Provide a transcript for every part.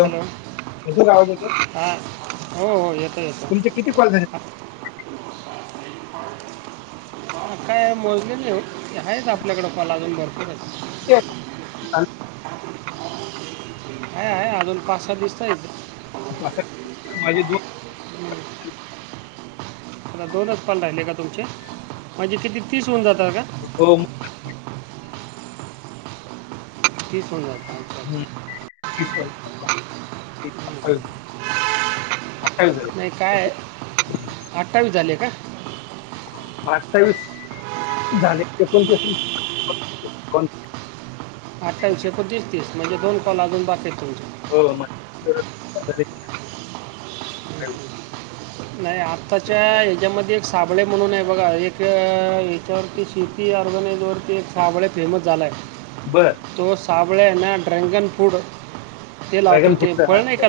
Hello. येतो का आवाज येतो हा. हो हो येतो येतो. तुमचे किती कॉल झाले [inaudible] हा काय मोजले नाही हो. आहेत आपल्याकडे कॉल आजून भरपूर ये. ते [unintelligible] हाय हाय अजून पाच सात दिसत आहे. अस माझे दोन [unintelligible] दोनच कॉल राहिले का तुमचे? माजे किती तीस होऊन जातात का? हो. ठीस आहे [inaudible] हम् [unintelligible] झाले नाही काय, हम्म. अठ्ठावीस झाले का? अठ्ठावीस झालेणतीस [unintelligible] अठ्ठावीस, एकोणतीस, तीस, म्हणजे दोन कॉल अजून बाकी आहेत तुमचे. हो म [unintelligible] नाही आत्ताच्या ह्याच्यामध्ये एक साबळे म्हणून आहे बघा एक हच्यावरती शी ती ऑर्गनाइज वरती एक साबळे फेमस झालाय. बरं. तो सावळेना ड्रॅगन फ्रूट ते लावतो ड्रॅगन ते फ्रूट फळ नाही का?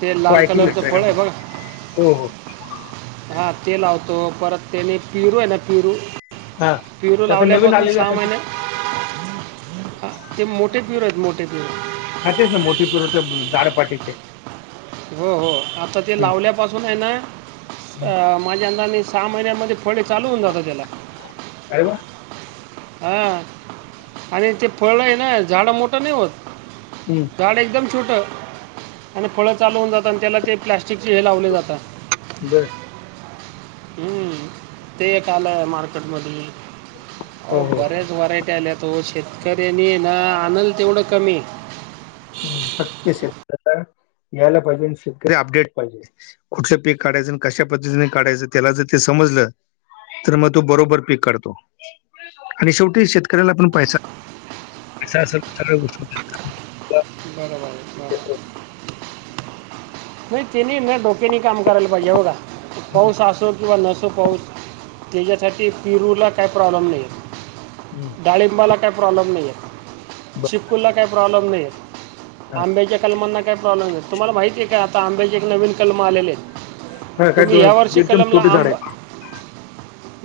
ते हो लाल ऐकलं कलरचं फळ ड्रॅगन आहे फ्रूट बघ हो हो... हा ते लावतो परत तेने पिरू आहे ना पिरू हा, पिरू त्या आता नवीन लावल्यापासून आलेली सहा आता. महिने हा, ते मोठे पेरू मोठे पेरू ह तेच ना मोठे पेरू ते जाडपाटीतले. हो हो, आता ते लावल्या पासून आहे हम्म. ना, माझ्या अंधाने सहा महिन्यामध्ये फळे चालू होऊन जातात त्याला. काव [unintelligible] हा, आणि ते फळ आहे ना झाड मोठं नाही होत. हम्. झाड एकदम छोटं, आणि फळं चालवून जातं आणि त्याला ते प्लॅस्टिकचे हे लावले जातात. बर. ह्, ते एक आलंय मार्केटमधी, हो आहों हो हो. बऱ्याच व्हरायटी आल्या. तो शेतकऱ्यांनी ना आणनल तेवढं कमी आहे. ह फक्त शेतकऱ्या यायला पाहिजे आणि शेतकरी अपडेट पाहिजे. कुठलं पीक काढायचं कशा पद्धतीने काढयचं त्याला जर ते समजलं तर मग तो बरोबर पीक काढतो, आणि शेवटी शेतकऱ्याला पण पैसा पैसा असल तर सगळ्या गोष्ट [unintelligible] बरोबर बा [inaudible] नाही त्यांनी नाही डोक्याने काम करायला पाहिजे, हे बघा हं, पाऊस असो किंवा नसो पाऊस त्याच्यासाठी पिरूला काही प्रॉब्लेम नाही हं, आहे, डाळिंबाला काही प्रॉब्लेम नाही आहे. बरं. चिकूला काही प्रॉब्लेम नाही, आंब्याच्या कलमांना काय प्रॉब्लेम आहे, तुम्हाला माहितीय का आता आंब्याचे एक नवीन कलम आले आहेत. हां, काय तुम्ही दोन ह्या वर्षी एकदम कलमला छोटे झाड आंब आहे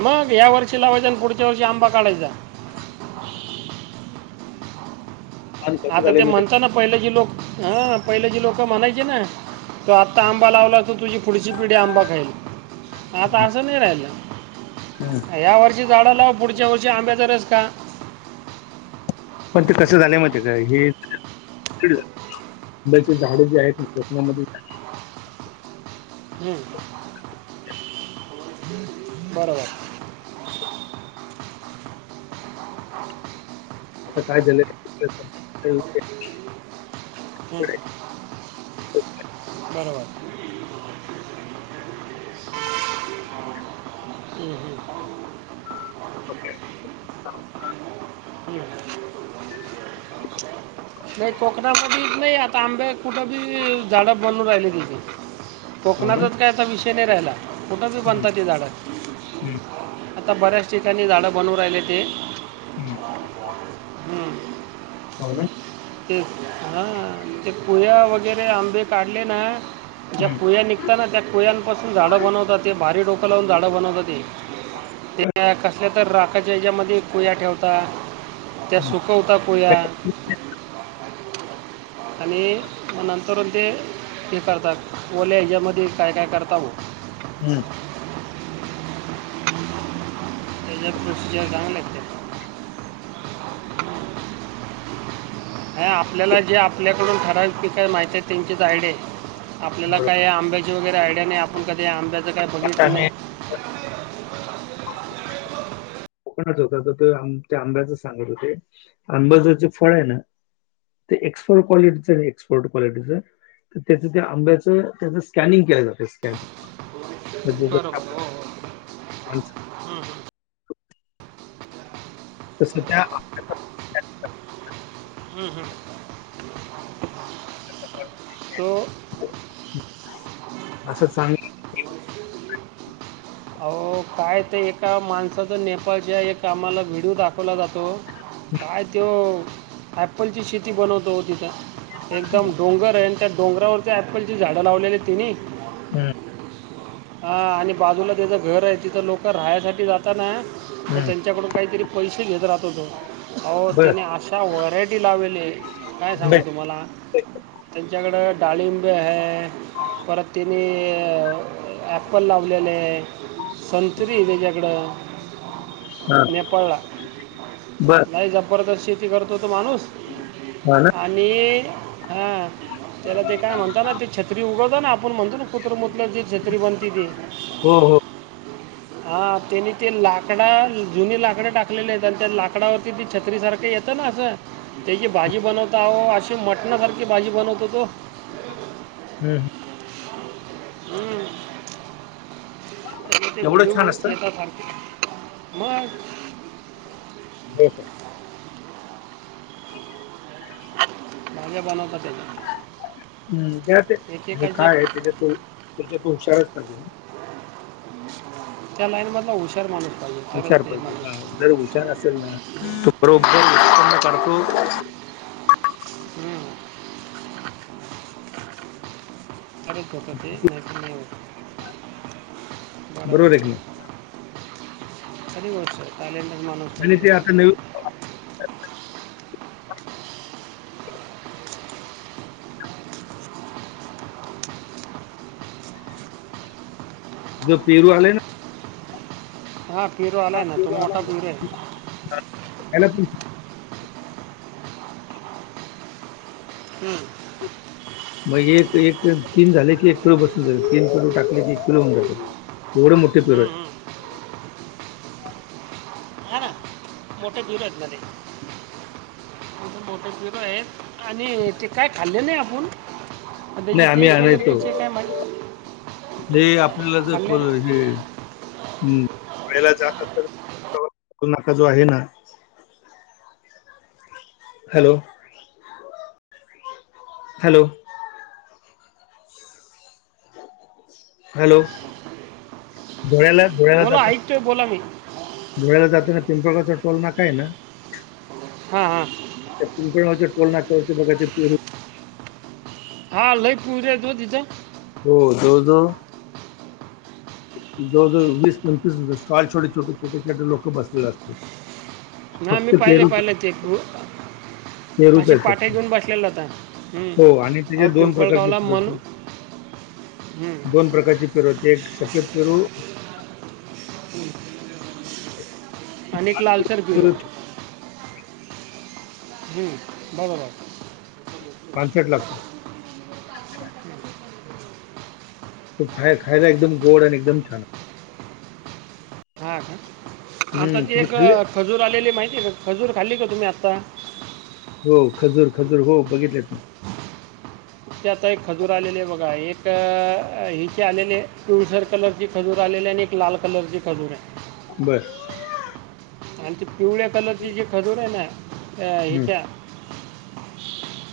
मग या वर्षी लावायचा पुढच्या वर्षी आंबा काढायचा. आणि कसं आता झालंय ते माहिती आहे म्हणतात ना पहिल्याची लोक, हं पहिलेची लोक म्हणायचे ना तू आत्ता आंबा लावला तर तुझी पुढची पिढी आंबा खाईल. आाता आस नाही राहिलं. हम, या वर्षी झाडं लाव, पुढच्या वर्षी आंब्याचा रस खा. पण ते कसं झालंय माहितेय काय हे तिकडं चल. आंब्याची झाडं जी आहेत कोकणामध्ये हं... बरोबर. आता काय झालंय [unintelligible] ह.. बरोबर. ह.. हं.. ह.. नाही कोकणामध्येच नाही, आता आंब्या कुठंबी झाडं बनून राहिली तिथे. हो ना? कोकणाचाच काय आता विषय नाही राहिला, कुठं बी हं, बनता ती झाडं. हं, आता बऱ्याच ठिकाणी झाडं बनवू राहिल्याती. [unintelligible] ह... पावनं तेच हां, ते पुया वगैरे आंबे काढले ना, ज्या हं, कुया निघ ताना त्या कोयांपासून झाडं बनवतात, ते भारी डोकं लावून झाडं बनवतात ते. त्या कसल्या तर राखच्या याच्यामध्ये कोया ठेवता. त्या हं. सुकवता कुया. आणि नंतरून ते हे करतात, ओल्या ह्याच्यामध्ये काय काय करताव. ह.. त्याजा प्रोसिजर [unintelligible] [unintelligible] नाही आपल्याला जे आपल्याकडून ठराविक जी काय माहिती आहे त्यांचीच आयडिया आहे. आपल्याला बरोबर. काय आंब्याची वगैरे आयडिया नाही, आपण कधी आंब्याचं काही आता बघितलं आम्ही नाही. फणस होता तर ते आंब्याचं सांगत होते, आंबाचं जे फळ आहे ना, ते एक्पोर्ट क्वालिटीचं, एकसपोर्ट क्वालिटींचं. त्याचं त्या आंब्याचं तेचं स्कॅनिंग केलं जातं, स्कॅनिंग. बरबर हो, हो. म्हणचा तस त्या आंब्याचं ह.. हं.. आपण तो अच्छा चांग आवो काय ते एका माणसाचा नेपाळच्या एक आम्हांला व्हिडिओ दाखवला जातो. काय त्यो अँपलची शेती बनवतो हो तिथं एकदम डोंगर आहे, आणि त्या डोंगरावरती ऍपल ची झाडं लावलेली आहे तेनी हा.. हा आणि बाजूला त्याचं घर आहे, तिथं लोक राह्यासाठी जाताना मग हं. त्यांच्याकडून काहीतरी पैसे घेत राहतो तो, आवो बर त्याने अशा अशा व्हरायटी लावेली हे काय बर सांगू तुम्हांला. त्यांच्याकडं डाळिंबे आहे. परत तेनी ऍपल लावलेले आहे. संत्री आहे त्याच्याकड. हां, नेपाळला बर नाही जबरदस्त शेती करतो होतो माणूस, हा, ना आणि हां त्याला ते काय म्हणता ना ते छत्री उगवत ना आपण म्हणतो. ना कुत्रा मुतल्या वर जी छत्री बनती ती. हो हो [inaudible] हा त्यांनी ते लाकडा जुनी लाकड टाकलेले आहेत आणि त्या लाकडावरती ती छत्रीसारखं येतं ना असं. त्याची भाजी बनवताहो अशी मटणासारखी भाजी बनवतो तो. ह्म्म्म. हम्म त्या ते एवढं छान व्हिडिओ असतं? येता सारखे मग. हम्म भाज्या बनवतात त्याच्या. हम्म त्या आणि एकेकाच्या काय आहे त्याच्या तो त्याच्या तो हुशारच पाहिजे. त्या लाईन मधला हुशार माणूस. पाहिजे हुशार तरच ते पाहिजे हा माणूस जर हुशार असेल ना त बरोबर उत्पन्न काढतो. हम्म प्रगती न नाही होत बरोबर आहे. खरी गोष्ट हाय ट्यालेंटेड माणूस पाहिज़े आणि ते त्याला. आता नवीन जो पेरू आलय ना. हा पेरू आलाय ना तो मोठा पेरू आहे. हॅलो हम्म मग एक एक तीन झाले की एक किलो बसून जात तीन किलो टाकले की एक किलो होऊ जातात एढं मोठ. किती पेरू आहे. ह ना [unintelligible] मोठे पेरू आहेत आणि ते काय खाल्ले नाही आपण. त्याची नाही आम्ही टेस्ट वगैरे आणायचो कशी आहे काय माहित. हे आपल्याला जर फळ जे पहिला जाताना जो पहिला टोल नाका आहे ना? हॅलो हॅलो हॅलो धुळे ला धुळे ला बोला जातात ऐकतोय बोला मी धुळे ला जाताना पिंपळ गावचा टोल नाका हाय ना. हा हा पिंपळगाव च्या टोल नाकवरती बघा ते पेरू हा लय पेरू हाईत ओ तिथं. हो जवळ जवळ [inaudible] जवळ जवळ वीस पंचवीस स्टॉल छोटे छोटे छोटे छोटे लोक बसले असतात. ना मी फक्त पाहिले पेरू पाहिले ते पेरू. पेरूच असे आहे पाटे फक्त घेऊन बसलेले हो आणि होता त्याचे दोन प्रकारचे पिंपळगावला पेरू मन. होते. दोन प्रकारची पेरू आहेत एक सफेद पेरू. हम् [unintelligible] अनेक लालसर पेरू तो हम. बरोबर. पांचट लागतात. तो बाहेर खायला एकदम गोड आणि एकदम छान हां. आता हं, ती तुम्ही एक खाल्ले? खजूर आलेली माहिती आहे का? खजूर खाल्ली का तुम्ही आत्ता? हो. खजूर खजूर. हो बघितलेत ना. त्यात एक खजूर आलेले बघा, एक हिचे आलेले तुळसर कलर ची खजूर आलेली, आणि लाल कलरची खजूर हाय. बर. आणि ते पिवळ्या कलरची जे खजूर आहे ना. अ हं. हेच्या.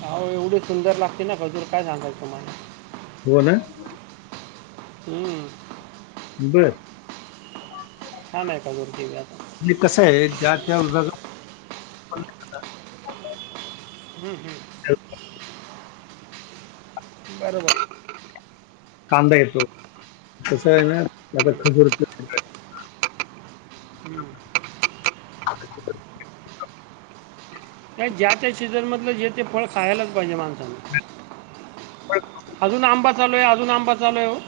आहो एवढी सुंदर लागते ना खजूर, काय सांगायच तुम्हाला. ओला. हम्म. बर. छान हाय कलर तेवढाच. आणि कसं आहे, ज्या त्या विभागा हम् हम्म. बरोबर. कांदा येतो. तस आहे ना. आता हम्म, खजूर च हम्म. [unintelligible] ज्या त्या सीझनमधलं जे ते फळ खायलाच पाहिजे माणसान. पण अजून आंबा चालू आहे, अजून आंबा चालू आहे वो.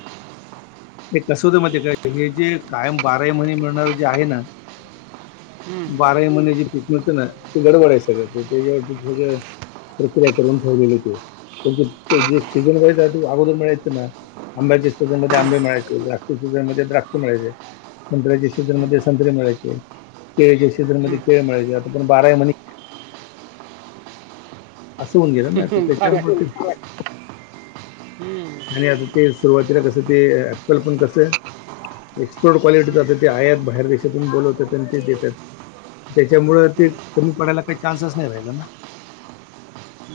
ते कसं होतंय माहितीय काय, हे जे कायम बाराही महिने मिळणार जे आहे ना. हम्म, बाराही महिने जे पिक होत ना, ते गडबड आहे सगळं प्रक्रिया करून ठेवलेल, सीझन वाईज आहे. अगोदर मिळायच ना. आंब्याच्या सीजन मध्ये आंबे मिळायचे. द्राक्ष सीजन मध्ये द्राक्ष मिळायचे. संत्र्याच्या सीजनमध्ये हम्म, संत्रे मिळायचे. केेळच्या हम्म, सीझनमध्ये केळं मिळायचे. आता पण बाराही महिने असं होऊन गेलं ना. हम्म. बरं आहे त्याच्यामूळ ते फळ हम्म. आणि आता ते सुरुवातीला कसं ते, अँपल पण कसं एक्सपोर्ट हम्म. क्वालिटीचा तर ते आयात बाहेर देशातून बोलवतात त्यांना ते देतात. त्याच्यामुळ ते कमी पडायला काही चान्सच नाही राहिलं ना.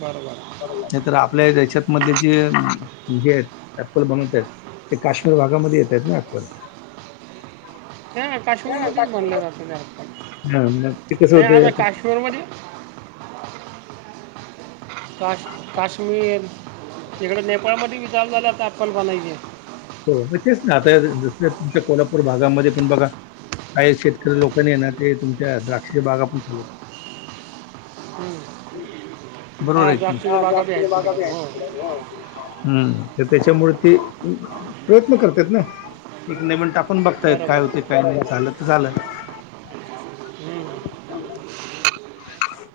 बरोबर. छत्र आपल्या हेच्यात मधले जे घे अप्पल बनवतायत. ते काश्मीर भागामध्ये येतेत ना अप्पल. हम. हा काश्मीरमध्येच बनले काकडी जातेत अँपल. हा मग ते कसं नाही होतंय आता काश्मीरमध्ये काश्मीर, तिकडें नेपाळमध्ये बी चालू झालं आता अँप्पल बनायच. हो. मग तेच ना. आता जस तुमच्या कोल्हापूर भागामध्ये तेन बघा. काही शेतकरी लोकानी ना ते तुमच्या द्राक्षच्या बाग आपण लावतो. हम्म. बरोबर हा हाय का द्राक्षाच्या नाही. बी आहेत द्राक्षाच्या बागा बी तिकडं हायत. हो हो. हम्म, त्याच्यामुळे ते प्रयत्न करत्यात ना. नाही पण टाकून बघतायेत, बरं काय बरं होतेय काय नाही, झालं तर झालं. हम्म. हो. [unintelligible]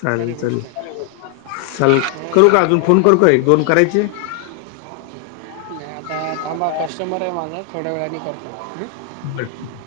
चालेल खरी चालेल, गोष्ट आहे चालेल हो करू का चला अजून फोन करू का एक दोन करायचे? नाही थांबा, कस्टंबर आहे माझा थोड्या वेळानी कॉल कॉल करतो. बर. [unintelligible]